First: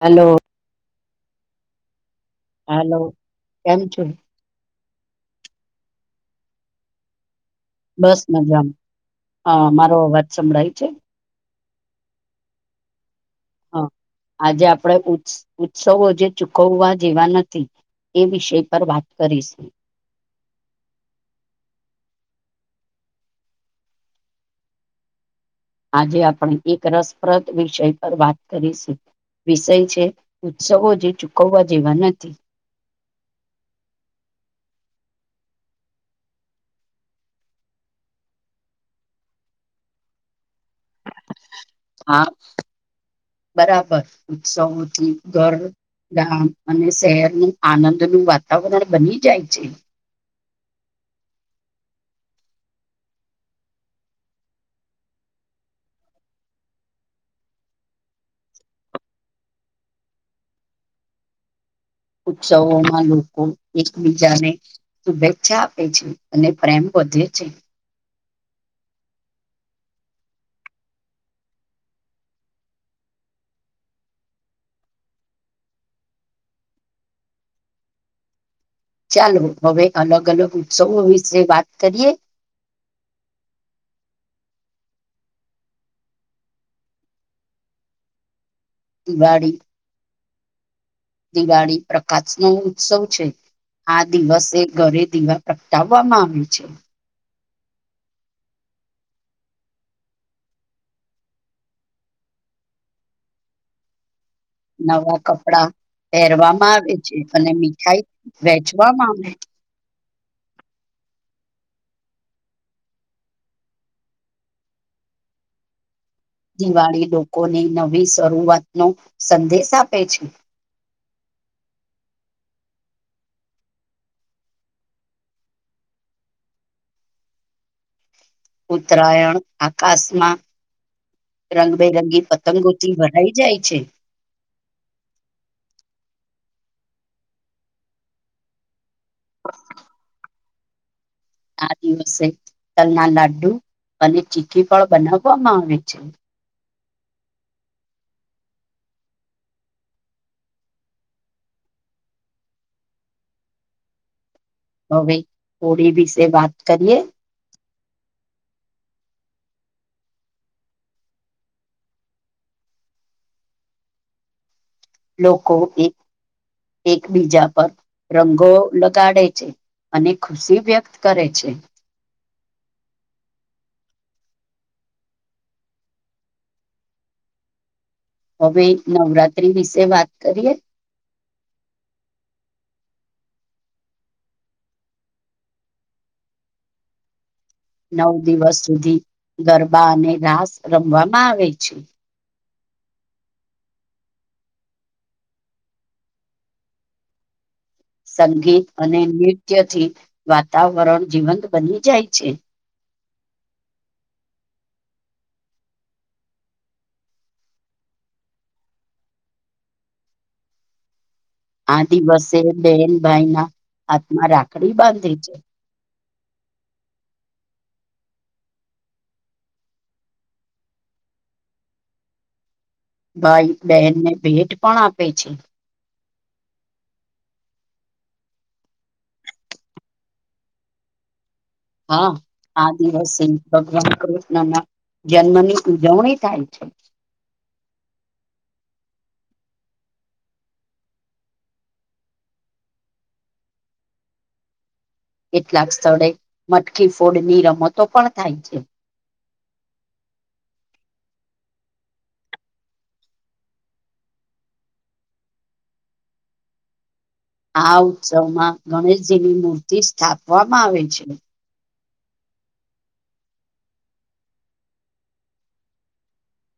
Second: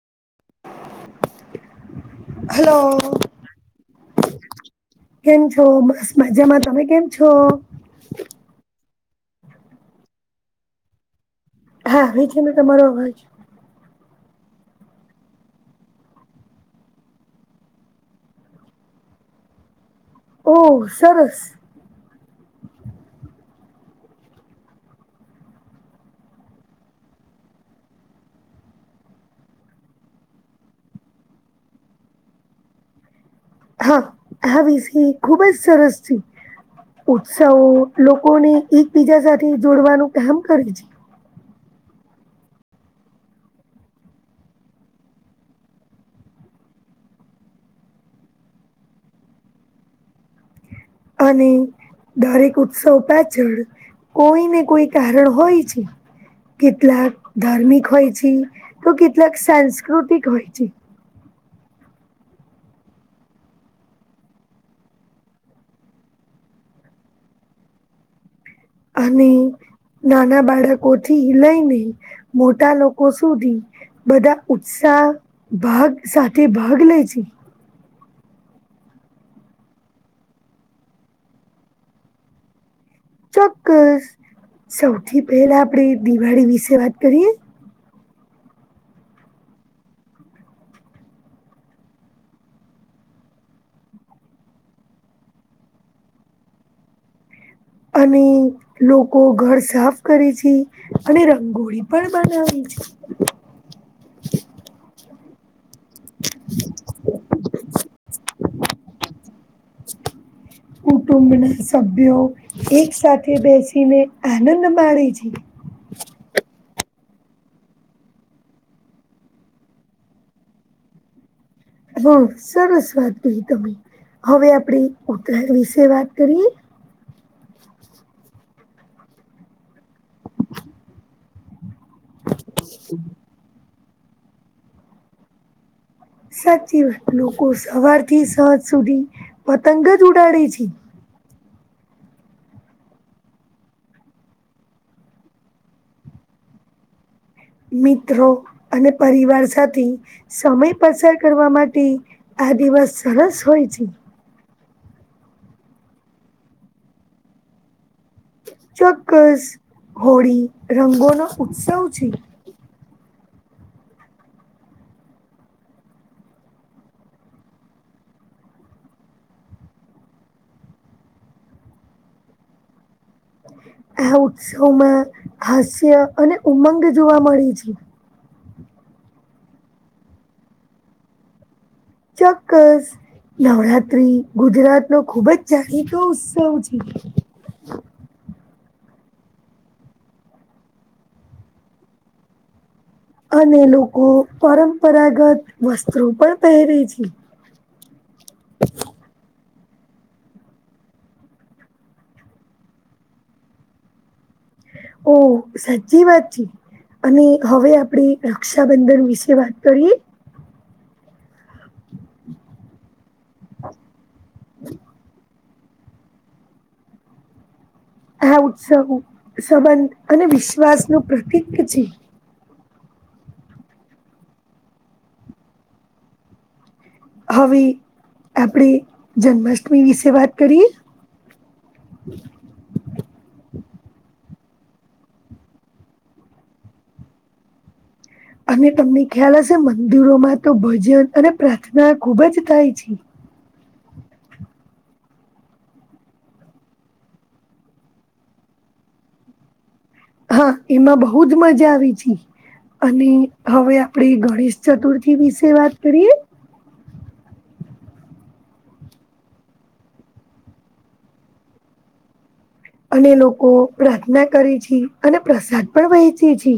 Hello. Hello કેમ છે. કેમ છો બસ મજામાં તમે કેમ છો. બસ મજામાં હા મારો અવાજ સંભળાય છે. હા ભવે છે તમારો અવાજ. હ આજે આપણેે ઉત્સવો જે ચૂકવવા જેવા નથી. એ વિષય પર વાત કરીશું. ઓહ સરસ. આજે આપણે એક રસપ્રદ વિષય પર વાત કરીશું. વિષય છે ઉત્સવો જે ચૂકવવા જેવા નથી. હા હસી ખુબ જ સરસથી. ઉત્સાહો લોકોને એકબીજા સાથે જોડવાનું કામ કરે છે. હા બરાબર ઉત્સવોથી ઘર. ગામ અને શહેરનું આનંદનું વાતાવરણ બની જાય છે. અને દરેક ઉત્સવ પાછળ. કોઈ ને કોઈ કારણ હોય છે. કેટલાક ધાર્મિક હોય છે તો કેટલાક સાંસ્કૃતિક હોય છે. ઉત્સવોમાં લોકો એકબીજાને શુભેચ્છા આપે છે અને પ્રેમ. વધધી છે. અને નાના બાળકો થી લઈને મોટા લોકો સુધી. બધા ઉત્સાહ ભાગ સાથે ભાગ લે છે. ચાલો હવે અલગ અલગ ઉત્સવો વિશે વાત કરીએ. ચોક્કસ સૌથી પહેલા આપડી દિવાળી વિશે વાત કરીએ. [inaudible] દિવાળી પ્રકાશ નો ઉત્સવ છે. આ દિવસે ઘરે દીવા પ્રગટાવવામાં આવી છે. અને લોકો ઘર સાફ કરે છે અને રંગોળી પણ બનાવે છે. નવા કપડા. પહેરવામાં આવે છે અને મીઠાઈ વેચવામાં આવે. ઉટું. સભ્યો એક સાથે બેસીને આનંદ માણે છે. દિવાળી લોકોની નવી શરૂઆતનો સંદેશ આપે છે. હા સરસ વાત કહી તમે. હવે આપડી ઉત્તરાયણ વિશે વાત કરીએ. ઉત્તરાયણ આકાશમાં રંગબેરંગી. તંગોતી ભરાઈ જાય છે. સાચી વાત લોકો સવાર થી સાંજ સુધી પતંગ જ ઉડાડે છે. આ દિવસે. તલ ના લાડ્ડુ અને ચીખી ફળ બનાવવામાં આવે છે. મિત્રો અને પરિવાર સાથે સમય પસાર કરવા માટે. આ દિિવસ સરહસ હોય છે. હવે હોડીી વિીશે વાત કરીએ. ચોક્કસ હોળી રંગોનો ઉત્સવ છે. લોકો એક એકબીજા પર રંગો લગાડે છે. અને ખુશી વ્યક્ત કરે છે. આ ઉત્સવમાં હાસ્ય અને ઉમંગ જોવા મળે છે. હવે નવરાત્રી વિશે વાત કરીએ. ચોક્કસ. નવરાત્રી ગુજરાત નો ખૂબ જ જાણીતો ઉત્સવ છે. નવ દિવસ સુધી ગરબા અને રાસ રમવામાં આવે છે. અને લોકો પરંપરાગત વસ્ત્રો પણ પહેરે છે. સંગીત અને નૃત્યથી વાતાવરણ જીવંત બની જાય છે. ઓ સાચી વાતચી. અને હવે આપડી રક્ષાબંધન વિશે વાત કરીએ. આ દિવસે બેન ભાઈ ના હાથમાં રાખડી બાંધી છે. આ ઉત્સવ સંબંધ અને વિશ્વાસ નું પ્રતીિક છે ભાઈ બહેનને ભેટ પણ આપે છે. હવે આપણેે જન્માષ્ટમી વિશે વાત કરીએ. હા આ દિવસે છે ભગવાન કૃષ્ણ. ના ના જન્મની ઉજવણી થાય છે. અને તમને ખ્યાલ હશે મંદિરોમાં તો ભજન અને પ્રાર્થના ખુબ જ થાય છે. કેટલાક સ્થળે મટકીી ફોડની રમતો પણ થાય છે. હા એમાં બહુજ મજા આવી છે. અને હવે આપણે ગણેશ ચતુર્થી વિશે વાત કરીએ. આ ઉત્સવમાં ગણેશજીની મૂર્તિ સ્થાપવામાં આવે છે. અને લોકો પ્રાર્થના કરી છે અને પ્રસાદ પણ વહેંચે છે.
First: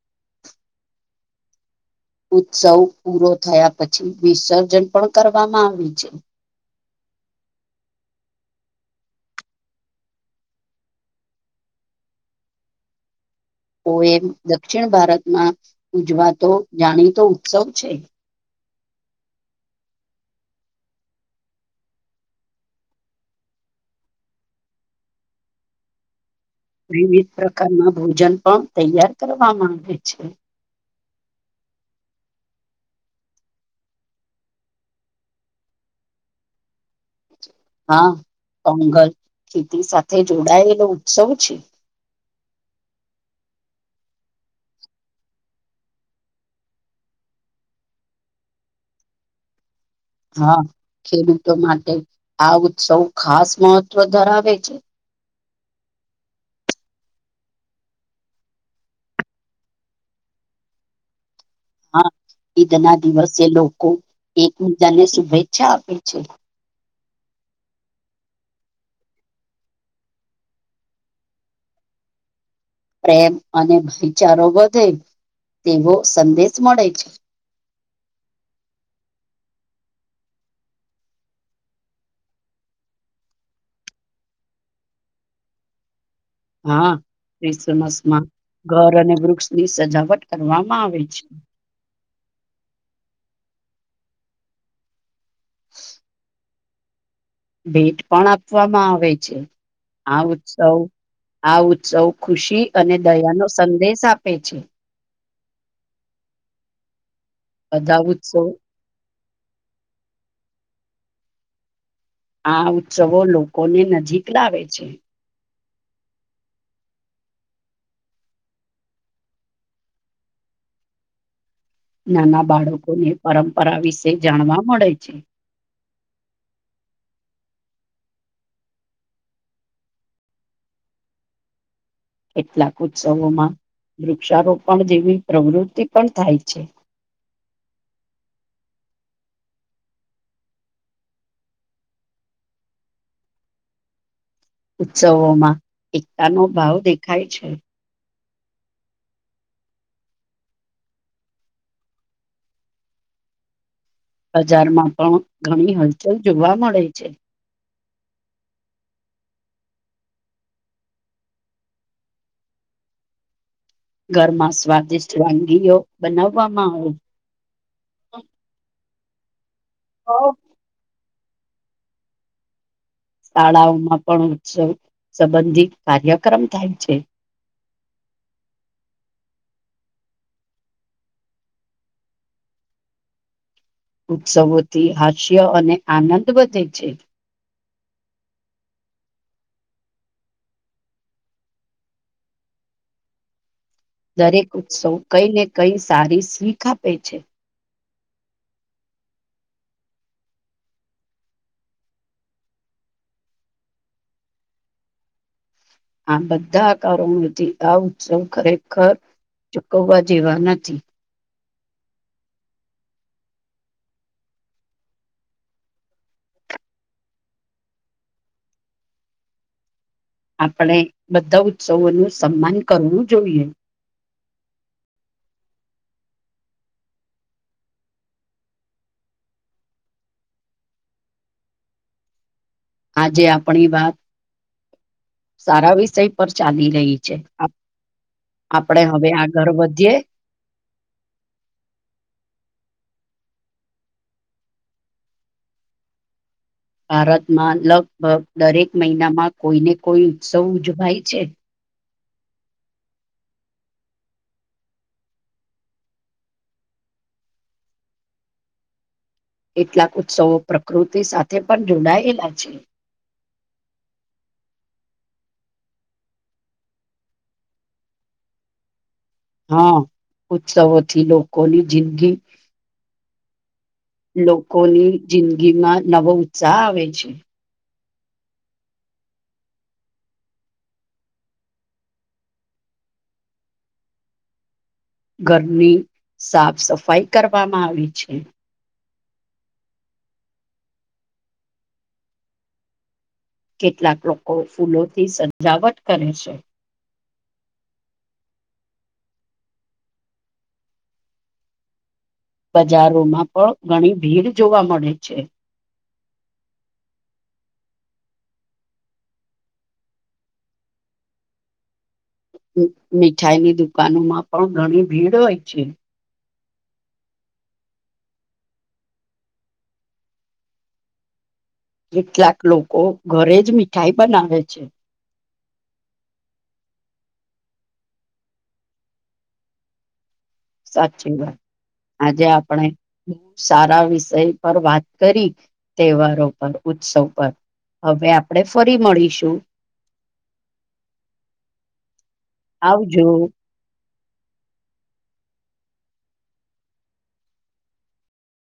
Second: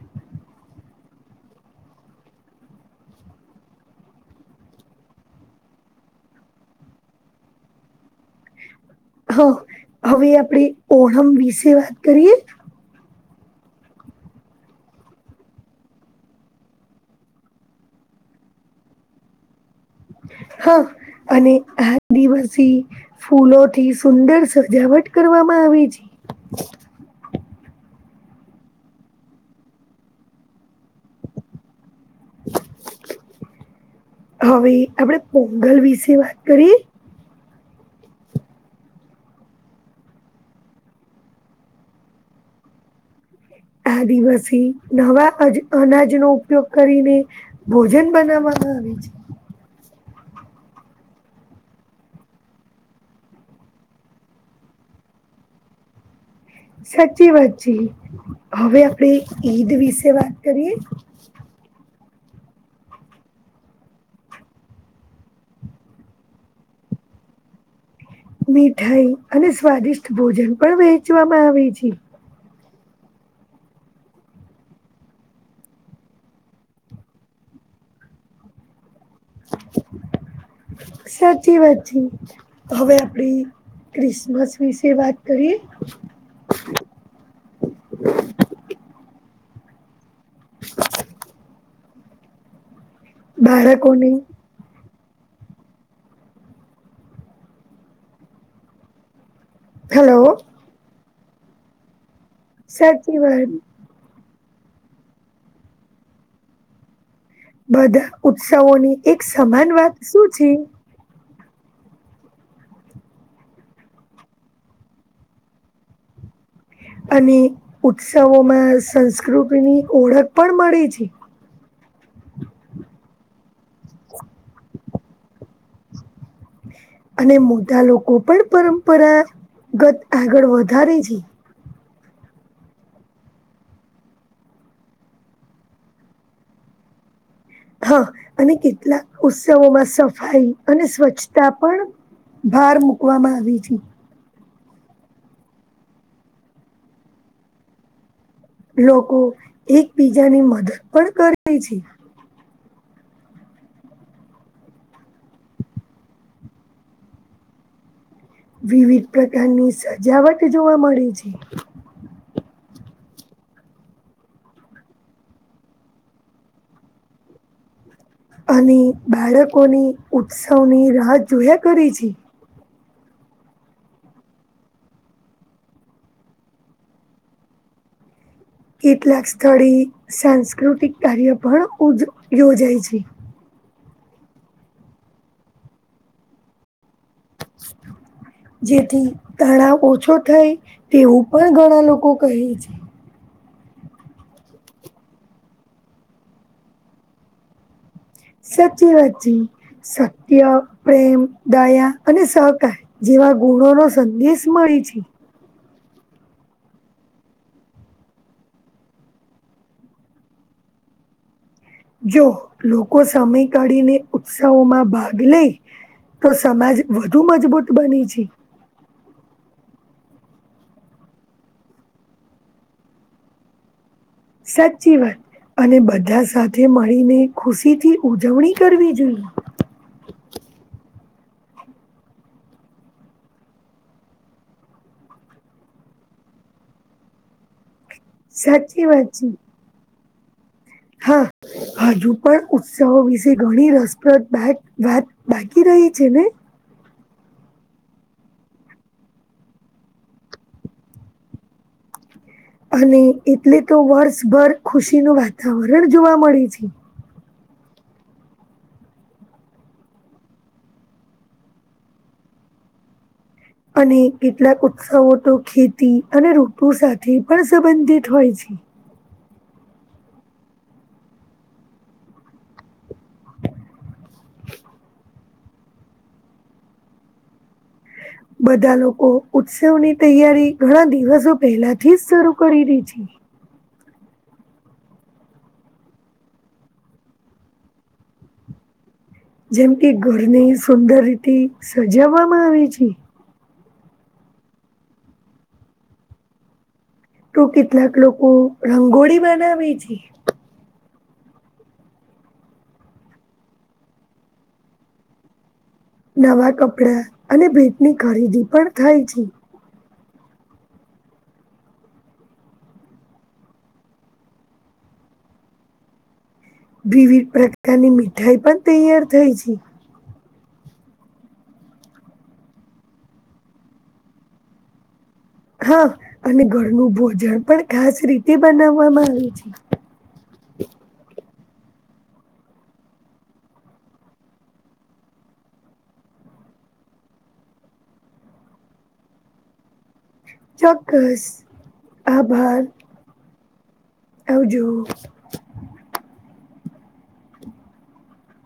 [inaudible] ઉત્સવ પૂરો થયા પછી વિસર્જન પણ કરવામાં આવી છે. હા હવે આપણેે ઓણમ વિશે વાત કરીએ. ઓ એમ દક્ષિણ ભારતમાં ઉજવાતો જાણીતો ઉત્સવ છે. હા. અને આ દિવસી ફૂલોથી સુંદર સજાવટ કરવામાં આવે છે. વિવિધ પ્રકારના ભોજન પણ તૈયાર કરવામાં આવે છે. હવે આપણેે પોંગલ વિશે વાત કરી. હા પોંગલ ખેતી સાથે જોડાયેલો ઉત્સવ છે [inaudible] આ દિવસે નવા અનાજનોો ઉપયોગ કરીને ભોજન બનાવામાં આવે છે. [inaudible] હા ખેડૂતો માટે આ ઉત્સવ ખાસ મહત્વ ધરાવે છે. સાચી વાત છેી હવે આપણે ઈદ વિશે વાત કરીયએ. [inaudible] હા ઈદ ના દિવસે લોકો એકબીજાને શુભેચ્છા આપે છે. મીઠાઈ અને સ્વાદિષ્ટ ભોજન પણ વહેચવામાં આવે છે. પ્રેમ અને ભાઈચારો વધે. તેવો સંદેશ મળે છે. [inaudible] સાચી વાચી હવે આપડી ક્રિસમસ વિશે વાત કરીએ. હા ક્રિસમસ માં ઘર અને. ક્ષની સજાવટ કરવામાં આવે છે. બાર કોને. [inaudible] ભેટ પણ આપવામાં આવે છે આ હલો ઉત્સવ આ ઉત્સવ. ખુશી અને સાચી દયા નો વાત સંદેશ આપે છે. બધા ઉત્સવોની એક સમાન વાત શું છે. આ ઉત્સવો લોકોને નજીક લાવે છે. અને ઉત્સવોમાં સંસ્કૃતિની ઓળખ પણ મળે છે. નાના બાળકોને પરંપરા વિશે જાણવા મળે છે [inaudible] અને મોટા લોકો પણ પરંપરાગત આગળ વધારે છે. કેટલાક ઉત્સવોમાં. વૃક્ષારોપણ જેવી પ્રવૃત્તિ પણ થાય છે. હા અને કેટલાક ઉત્સવોમાં સફાઈ અને સ્વચ્છતા પણ. ભાર મુૂકવામાં આવી છે ઉત્સવોમાં એકતાનો ભાવ દેખાય છે. લોકો એકબીજાની મદદ પણ કરે છે. બજારમાં પણ ઘણી હલચલ જોવા મળે છે. વિવિધ પ્રકારની સજાવટ જોવા મળે છે ઘરમાં સ્વાદિષ્ટ વાનગીઓ બનાવવામાં આવે. અ બાળકોની આવે ઉત્સવની રાહ જોયા કરી છે. શાળાઓમાં પણ ઉત્સવ સંબંધી કાર્યક્રમ થાય છે. કેટલાક સ્થળે સાંસ્કૃતિક કાર્ય પણ યોજાય છે. ઉત્સવોથી હાસ્ય અને આનંદ વધે છે. જેથી તણાવ ઓછો થાય તેવું પણ ઘણા લોકો કહે છે. દરેક ઉત્સવ કઈ ને કઈ સારી સ્વીખ આપે છે. સાચી વાચી સત્ય પ્રેમ દયા અને સહકાર જે એવા ગુણો નો સંદેશ મળી છે. આ બધા આકારોમાંથી આ ઉત્સવ ખરેખર. ચુકવવા જેવા નથી. જો લોકો સમય કાઢીને ઉત્સાહોમાં ભાગ લે. તો સમાજ વધુ મજબૂત બને છે આપણે બધા ઉત્સવોનું સન્માન કરવું જોઈએ. સાચી વાત. અને બધા સાથે મળીને ખુશીથી ઉજવણી કરવી જોઈએ. આજે આપણી વાત. સારા વિષય પર ચાલી રહી છે. આપડે સાચી હવે વાત આ છે ઘર વધીએ. હા. હજુ પણ ઉત્સવો વિશે ઘણી રસપ્રદ વાત બાકી રહી છે ને. ભારતમાં લગભગ દરેક મહિનામાં કોઈ ને કોઈ ઉત્સવ ઉજવાય છે. અને એટલે તો વર્ષભર ખુશીનું વાતાવરણ જોવા મળે છે. કેટલાક ઉત્સવો પ્રકૃતિ સાથે પણ જોડાયેલા છે. અને કેટલાક ઉત્સવો તો ખેતી અને રોટુ સાથે પણ સંબંધિત હોય છે. હા ઉત્સવોથી લોકોની જિંદગી. લોકોની જિંદગીમાં નવો ઉત્સાહ આવે છે. બધા લોકો ઉત્સવની તૈયારી ઘણા દિવસો પહેલાથી જ શરૂ કરી રે છે. ઘરની સાફ સફાાઈ કરવામાં આવી છે. જેમ કે ઘરની સુંદર રીતે સજાવવામાં આવે છે કેટલાક લોકો ફૂલોથી સજાવટ કરે છે. તોું કેટલાક લોકો રંગોળી બનાવે છે. બજારોમાં પણ ઘણી ભીડ જોવા મળે છે. નવા કપડા અને ભેટની ખરીદી પણ થાય છે. મીઠાઈની દુકાનો માં પણ ઘણી ભીડ હોય છે. વિવિધ પ્રકારની મીઠાઈ પણ તૈયાર થાય છે. કેટલાક લોકો ઘરે જ મીઠાઈ બનાવે છે. હા અને ઘરનું ભોજન પણ ખાસ રીતે બનાવવામાં આવે છે. સાચી વાત. આજે આપણે બઉ સારા વિષય પર વાત કરી તહેવારો પર. ઉત્સવ પર હવે આપણે ફરી મળીશું. ચોક્કસ આભાર. આવજો આવજો.